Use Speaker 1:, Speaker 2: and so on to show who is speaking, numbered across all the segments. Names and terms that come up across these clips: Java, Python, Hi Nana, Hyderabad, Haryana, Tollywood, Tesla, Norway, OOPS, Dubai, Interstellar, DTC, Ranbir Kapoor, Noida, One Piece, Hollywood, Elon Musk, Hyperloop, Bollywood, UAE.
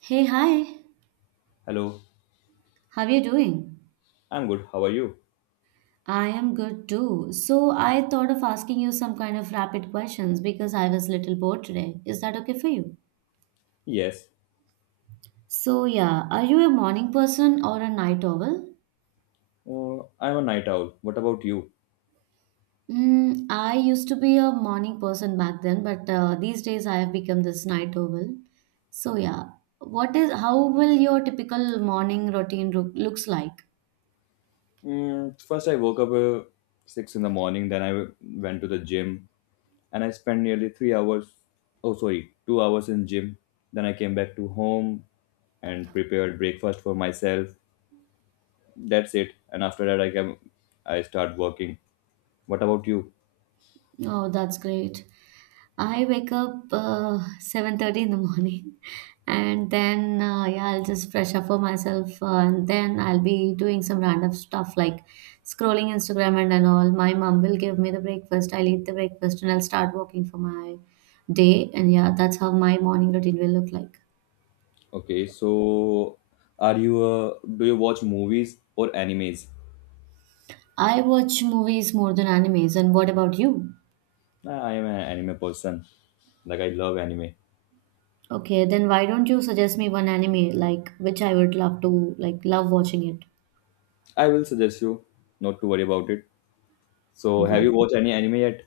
Speaker 1: Hey, hi.
Speaker 2: Hello,
Speaker 1: How are you doing?
Speaker 2: I'm good. How are you?
Speaker 1: I am good too. So I thought of asking you some kind of rapid questions because I was little bored today. Is that okay for you?
Speaker 2: Yes,
Speaker 1: So yeah, are you a morning person or a night owl?
Speaker 2: I'm a night owl. What about you?
Speaker 1: I used to be a morning person back then, but these days I have become this night owl. So yeah, what is how will your typical morning looks like?
Speaker 2: First, I woke up six in the morning. Then I went to the gym, and I spent nearly 3 hours. Oh, sorry, 2 hours in gym. Then I came back to home and prepared breakfast for myself. That's it. And after that, I came. I start working. What about you?
Speaker 1: Oh, that's great. I wake up 7:30 in the morning and then yeah, I'll just fresh up for myself and then I'll be doing some random stuff like scrolling Instagram and all. My mom will give me the breakfast. I'll eat the breakfast and I'll start working for my day and yeah, that's how my morning routine will look like.
Speaker 2: Okay, so are you? Do you watch movies or animes?
Speaker 1: I watch movies more than animes and what about you?
Speaker 2: I am an anime person. Like I love anime.
Speaker 1: Okay, then why don't you suggest me one anime like which I would love to like love watching it.
Speaker 2: I will suggest you not to worry about it. So, have
Speaker 1: Well.
Speaker 2: you watched any anime yet?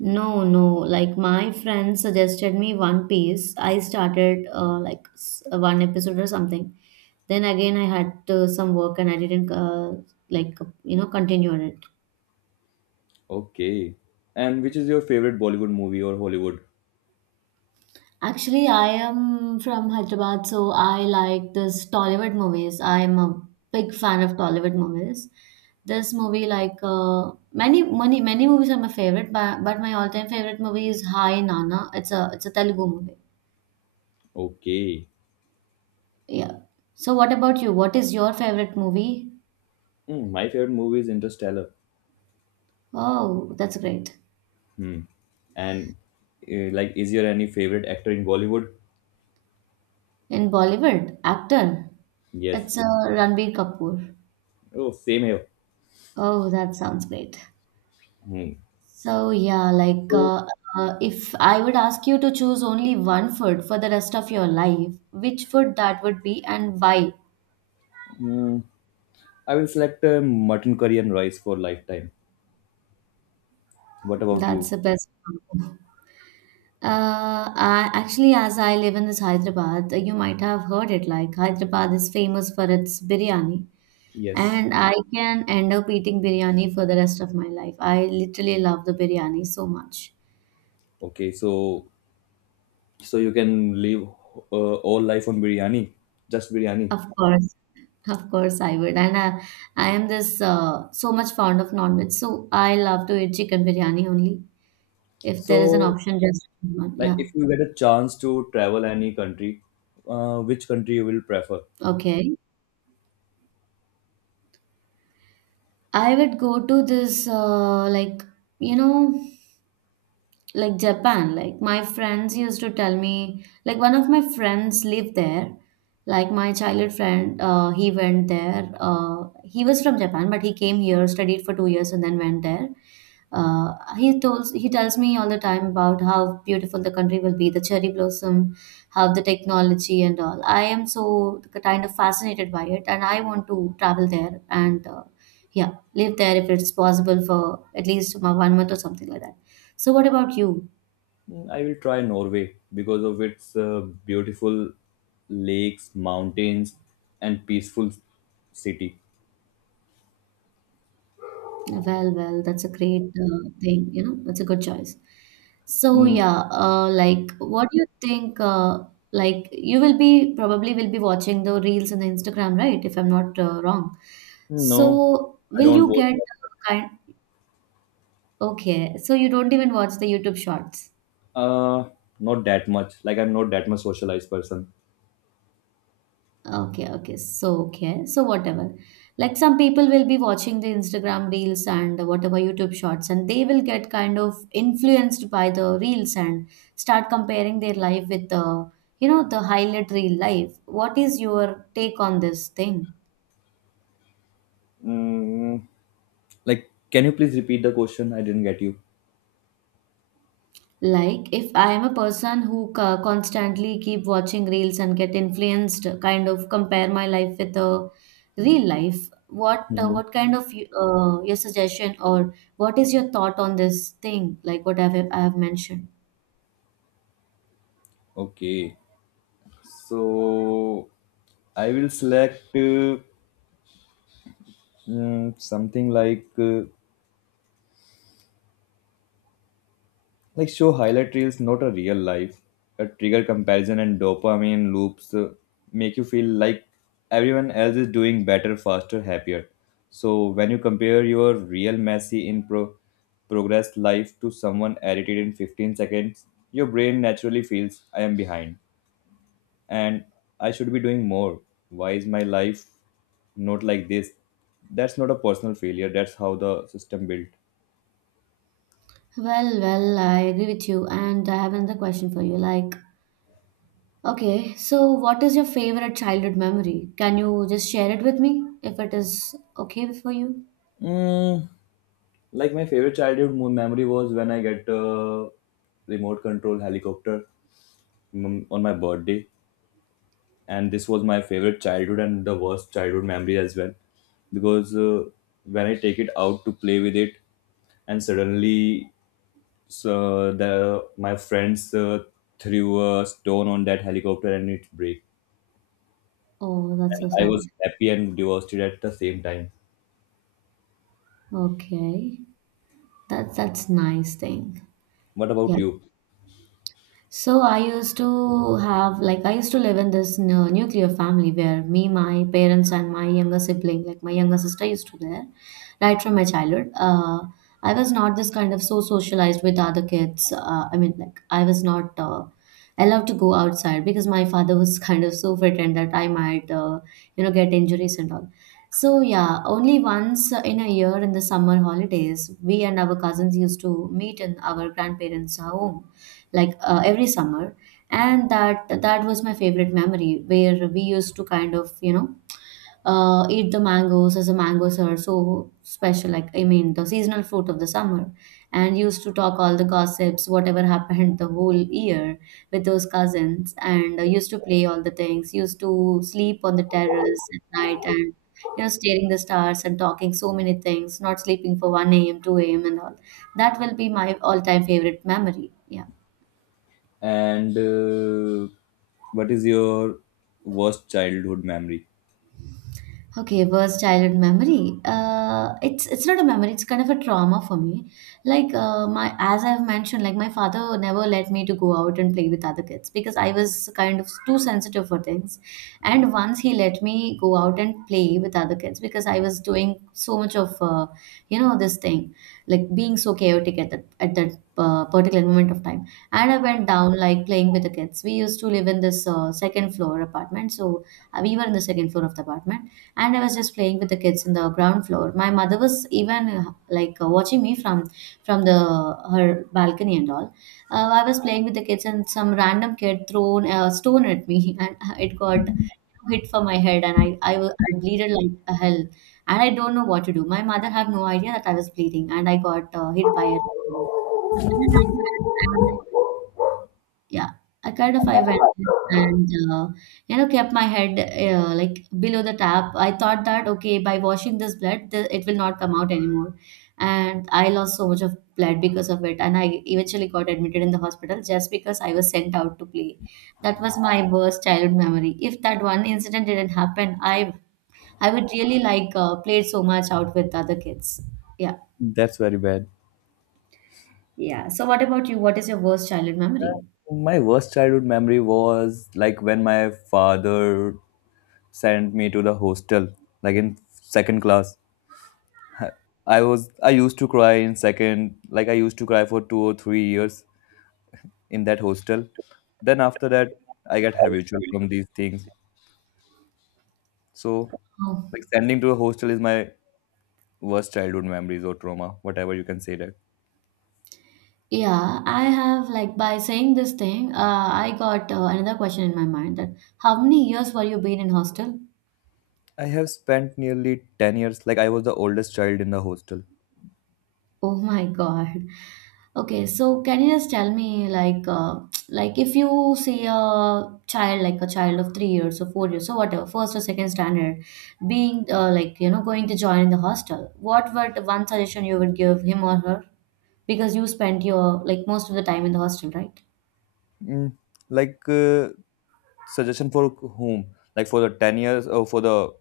Speaker 1: No, no. Like my friend suggested me One Piece. I started like one episode or something. Then again, I had some work and I didn't like continue on it.
Speaker 2: Okay. And which is your favorite Bollywood movie or Hollywood?
Speaker 1: Actually, I am from Hyderabad, so I like this Tollywood movies. I'm a big fan of Tollywood movies. This movie, like many movies, are my favorite. But my all time favorite movie is Hi Nana. It's a Telugu movie.
Speaker 2: Okay.
Speaker 1: Yeah. So what about you? What is your favorite movie?
Speaker 2: Hmm, my favorite movie is Interstellar.
Speaker 1: Oh, that's great.
Speaker 2: Hmm. And like, is your any favorite actor in Bollywood?
Speaker 1: In Bollywood, actor.
Speaker 2: Yes.
Speaker 1: It's Ranbir Kapoor.
Speaker 2: Oh, same here.
Speaker 1: Oh, that sounds great.
Speaker 2: Hmm.
Speaker 1: So yeah,
Speaker 2: So,
Speaker 1: if I would ask you to choose only one food for the rest of your life, which food that would be and why?
Speaker 2: hmm, I will select mutton curry and rice for lifetime. What about
Speaker 1: That's
Speaker 2: you?
Speaker 1: the best one. Actually, as I live in this Hyderabad, you might have heard it. Like Hyderabad is famous for its biryani.
Speaker 2: Yes.
Speaker 1: And I can end up eating biryani for the rest of my life. I literally love the biryani so much.
Speaker 2: Okay. So, so you can live all life on biryani, just biryani.
Speaker 1: Of course, of course I would. I am this so much fond of non-veg, so I love to eat chicken biryani only. If there is an
Speaker 2: So,
Speaker 1: option, just one.
Speaker 2: like
Speaker 1: Yeah.
Speaker 2: if you get a chance to travel any country, which country you will prefer?
Speaker 1: Okay. I would go to this you know. like Japan. Like my friends used to tell me, like one of my friends lived there. Like my childhood friend, he went there. He was from Japan, but he came here, studied for 2 years, and then went there. He tells me all the time about how beautiful the country will be, the cherry blossom, how the technology and all. I am so kind of fascinated by it, and I want to travel there and yeah, live there if it's possible for at least 1 month or something like that. So what about you?
Speaker 2: I will try Norway because of its beautiful lakes, mountains, and peaceful city.
Speaker 1: Well, well, that's a great thing, you know, that's a good choice. So
Speaker 2: Mm,
Speaker 1: yeah, like what do you think like you will be probably will be watching the reels on the Instagram, right? If I'm not wrong.
Speaker 2: no,
Speaker 1: So
Speaker 2: I
Speaker 1: will
Speaker 2: don't
Speaker 1: you
Speaker 2: watch.
Speaker 1: get
Speaker 2: That.
Speaker 1: kind okay, so you don't even watch the YouTube shorts.
Speaker 2: Uh, not that much. Like I'm not that much socialized person.
Speaker 1: Okay, okay. So, okay. So, whatever. Like some people will be watching the Instagram reels and whatever YouTube shorts, and they will get kind of influenced by the reels and start comparing their life with the, you know, the highlight reel life. What is your take on this thing?
Speaker 2: Mm, like, can you please repeat the question? I didn't get you.
Speaker 1: Like if I am a person who constantly keep watching reels and get influenced, kind of compare my life with a real life.
Speaker 2: Mhm.
Speaker 1: What kind of your suggestion or what is your thought on this thing? Like what I have mentioned.
Speaker 2: Okay, so I will select. Mm, something like show highlight reels, not a real life. A trigger comparison and dopamine loops make you feel like everyone else is doing better, faster, happier. So when you compare your real messy in progress life to someone edited in 15 seconds, your brain naturally feels I am behind and I should be doing more. Why is my life not like this? That's not a personal failure. That's how the system built.
Speaker 1: Well, well, I agree with you, and I have another question for you. Like, okay, so what is your favorite childhood memory? Can you just share it with me if it is okay for you?
Speaker 2: Mm, like my favorite memory was when I get a remote control helicopter mm, on my birthday, and this was my favorite childhood and the worst childhood memory as well, because when I take it out to play with it, and suddenly so the my friends threw a stone on that helicopter and it broke,
Speaker 1: Oh, that's
Speaker 2: and
Speaker 1: so
Speaker 2: I
Speaker 1: sad.
Speaker 2: was happy and devastated at the same time.
Speaker 1: Okay. That that's nice thing.
Speaker 2: What about
Speaker 1: Yeah.
Speaker 2: you?
Speaker 1: So I used to have like I used to live in this nuclear family where me, my parents, and my younger sibling, like my younger sister, used to there, right from my childhood. I was not this kind of so socialized with other kids. I mean, like I was not allowed to go outside because my father was kind of so frightened that I might, you know, get injuries and all. So yeah, only once in a year in the summer holidays, we and our cousins used to meet in our grandparents' home like every summer and that was my favorite memory where we used to kind of you know eat the mangoes as the mangoes are so special like I mean the seasonal fruit of the summer and used to talk all the gossips whatever happened the whole year with those cousins and used to play all the things used to sleep on the terrace at night and you know staring the stars and talking so many things not sleeping for 1 a.m. 2 a.m. and all that will be my all-time favorite memory. Yeah.
Speaker 2: And what is your worst childhood memory?
Speaker 1: Okay, worst childhood memory. It's not a memory. It's kind of a trauma for me. Like as I've mentioned, like my father never let me to go out and play with other kids because I was kind of too sensitive for things. And once he let me go out and play with other kids because I was doing so much of you know this thing, like being so chaotic at that particular moment of time. And I went down like playing with the kids. We used to live in this second floor apartment, so we were in the second floor of the apartment and I was just playing with the kids in the ground floor. My mother was even like watching me from the her balcony and all. I was playing with the kids and some random kid thrown a stone at me and it got hit for my head and I bleeded like a hell and I don't know what to do. My mother had no idea that I was bleeding and I got hit by a and I, yeah, I kind of I went and you know kept my head like below the tap. I thought that okay, by washing this blood, it will not come out anymore, and I lost so much of blood because of it. And I eventually got admitted in the hospital just because I was sent out to play. That was my worst childhood memory. If that one incident didn't happen, I would really like played so much out with other kids. Yeah,
Speaker 2: That's very bad.
Speaker 1: yeah. So what about you? What is your worst childhood memory?
Speaker 2: My worst childhood memory was like when my father sent me to the hostel, like in second class. I used to cry in second, like I used to cry for 2 or 3 years in that hostel. Then after that, I got habitual from these things. So, like sending to a hostel is my worst childhood memories or trauma, whatever you can say that.
Speaker 1: Yeah, I have like by saying this thing, I got another question in my mind that how many years were you been in hostel?
Speaker 2: I have spent nearly 10 years, like I was the oldest child in the hostel.
Speaker 1: Oh my God. Okay, so can you just tell me like if you see a child like a child of 3 years or 4 years or whatever, first or second standard, being like you know going to join the hostel, what would one suggestion you would give him or her? Because you spent your like most of the time in the hostel, right?
Speaker 2: Mm, like suggestion for whom? Like for the 10 years or for the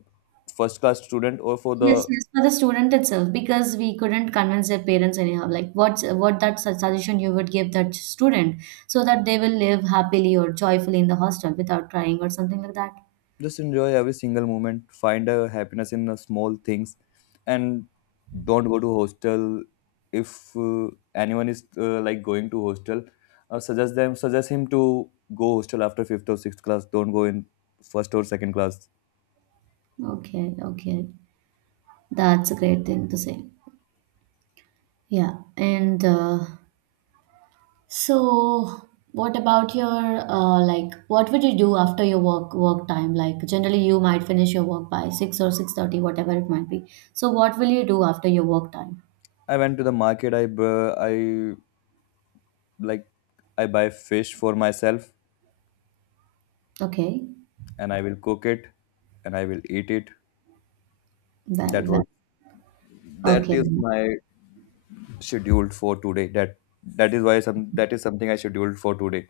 Speaker 2: first class student or for
Speaker 1: Yes,
Speaker 2: the
Speaker 1: yes, for the student itself, because we couldn't convince their parents anyhow. Like what that suggestion you would give that student so that they will live happily or joyfully in the hostel without crying or something like that.
Speaker 2: just enjoy every single moment, find a happiness in the small things and don't go to hostel if anyone is like going to hostel, suggest him to go hostel after fifth or sixth class. Don't go in first or second class.
Speaker 1: Okay, okay, that's a great thing to say. Yeah, and so what about your like what would you do after your work time? Like generally, you might finish your work by 6 or 6:30, whatever it might be. So what will you do after your work time?
Speaker 2: I went to the market. I like, I buy fish for myself
Speaker 1: Okay,
Speaker 2: and I will cook it and I will eat it.
Speaker 1: well,
Speaker 2: that
Speaker 1: well.
Speaker 2: was that
Speaker 1: Okay,
Speaker 2: is my scheduled for today. That is something I scheduled for today,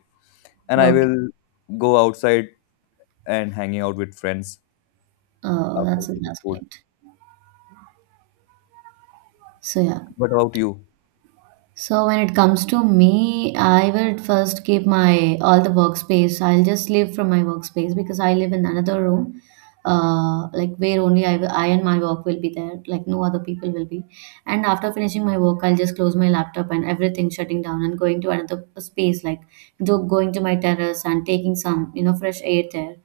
Speaker 2: and I
Speaker 1: okay.
Speaker 2: will go outside and hanging out with friends
Speaker 1: Oh,
Speaker 2: after cooking
Speaker 1: that's
Speaker 2: food.
Speaker 1: great. So yeah.
Speaker 2: What about you?
Speaker 1: So when it comes to me, I will first keep my all the workspace. I'll just leave from my workspace because I live in another room, like where only I and my work will be there. Like no other people will be. And after finishing my work, I'll just close my laptop and everything shutting down and going to another space, like though going to my terrace and taking some you know fresh air there.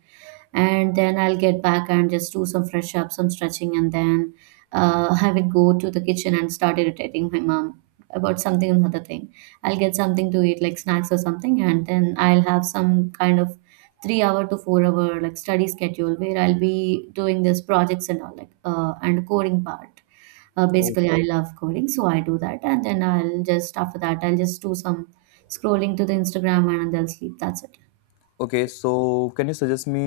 Speaker 1: And then I'll get back and just do some fresh up, some stretching, and then have it go to the kitchen and start irritating my mom about something and other thing. I'll get something to eat, like snacks or something, and then I'll have some kind of 3 hour to 4 hour like study schedule where I'll be doing this projects and all like and coding part.
Speaker 2: Oh,
Speaker 1: Basically, I love coding, so I do that, and then I'll just after that I'll just do some scrolling to the Instagram and then I'll sleep. That's it.
Speaker 2: okay, so can you suggest me,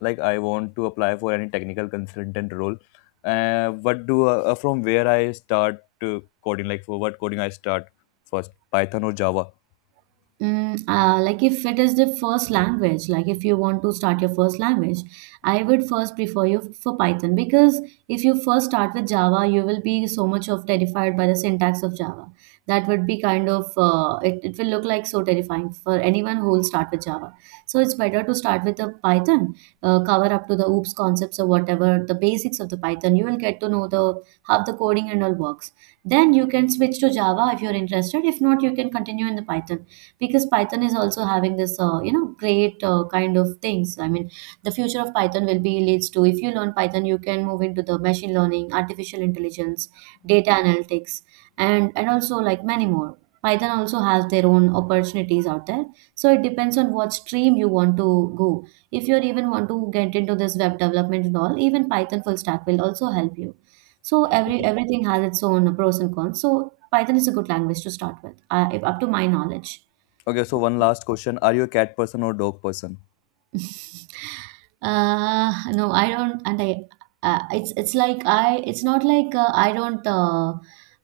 Speaker 2: like I want to apply for any technical consultant role, what do from where I start, coding, like for what coding I start first? Python or Java?
Speaker 1: Like if it is the first language, like if you want to start your first language, I would first prefer you for Python because if you first start with Java, you will be so much of terrified by the syntax of Java. That would be kind of it will look like so terrifying for anyone who will start with Java. So it's better to start with the Python, cover up to the OOPS concepts or whatever the basics of the Python. You will get to know the how the coding and all works. Then you can switch to Java if you're interested. If not, you can continue in the Python because Python is also having this you know great kind of things I mean the future of Python will be leads to if you learn Python you can move into the machine learning, artificial intelligence, data analytics, and also like many more. Python also has their own opportunities out there, so it depends on what stream you want to go. If you even want to get into this web development and all, even Python full stack will also help you, so every
Speaker 2: Okay,
Speaker 1: everything has its own pros and cons, so Python is a good language to start with up to my knowledge.
Speaker 2: okay, so one last question: are you a cat person or dog person?
Speaker 1: No, I don't, and I, it's like it's not like I don't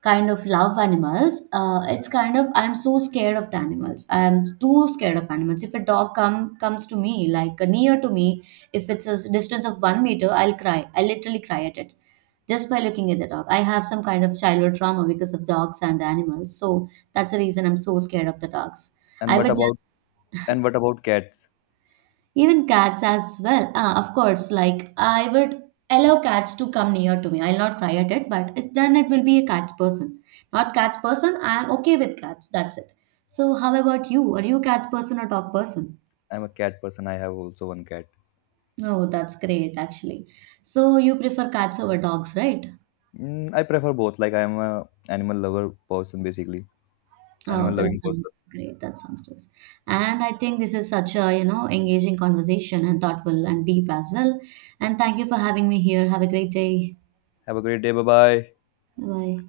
Speaker 1: kind of love animals. It's kind of I'm so scared of the animals. I'm too scared of animals. If a dog comes to me, like near to me, if it's a distance of 1 meter, I'll cry. I literally cry at it just by looking at the dog. I have some kind of childhood trauma because of dogs and the animals, so that's the reason I'm so scared of the dogs.
Speaker 2: And
Speaker 1: I
Speaker 2: what
Speaker 1: would
Speaker 2: about, and what about cats?
Speaker 1: Even cats as well. Ah, of course, like I would allow cats to come near to me. I'll not cry at it, but it, then it will be a cat's person. Not cat's person, I'm okay with cats. That's it. So, how about you? Are you a cat's person or dog person?
Speaker 2: I'm a cat person. I have also one cat.
Speaker 1: Oh, that's great actually. So, you prefer cats over dogs, right?
Speaker 2: Mm, I prefer both. Like I'm a animal lover person basically.
Speaker 1: Oh,
Speaker 2: Animal
Speaker 1: that
Speaker 2: loving person.
Speaker 1: sounds great. That sounds nice. And I think this is such a, you know, engaging conversation and thoughtful and deep as well. And thank you for having me here. Have a great day.
Speaker 2: Have a great day. Bye bye.
Speaker 1: Bye.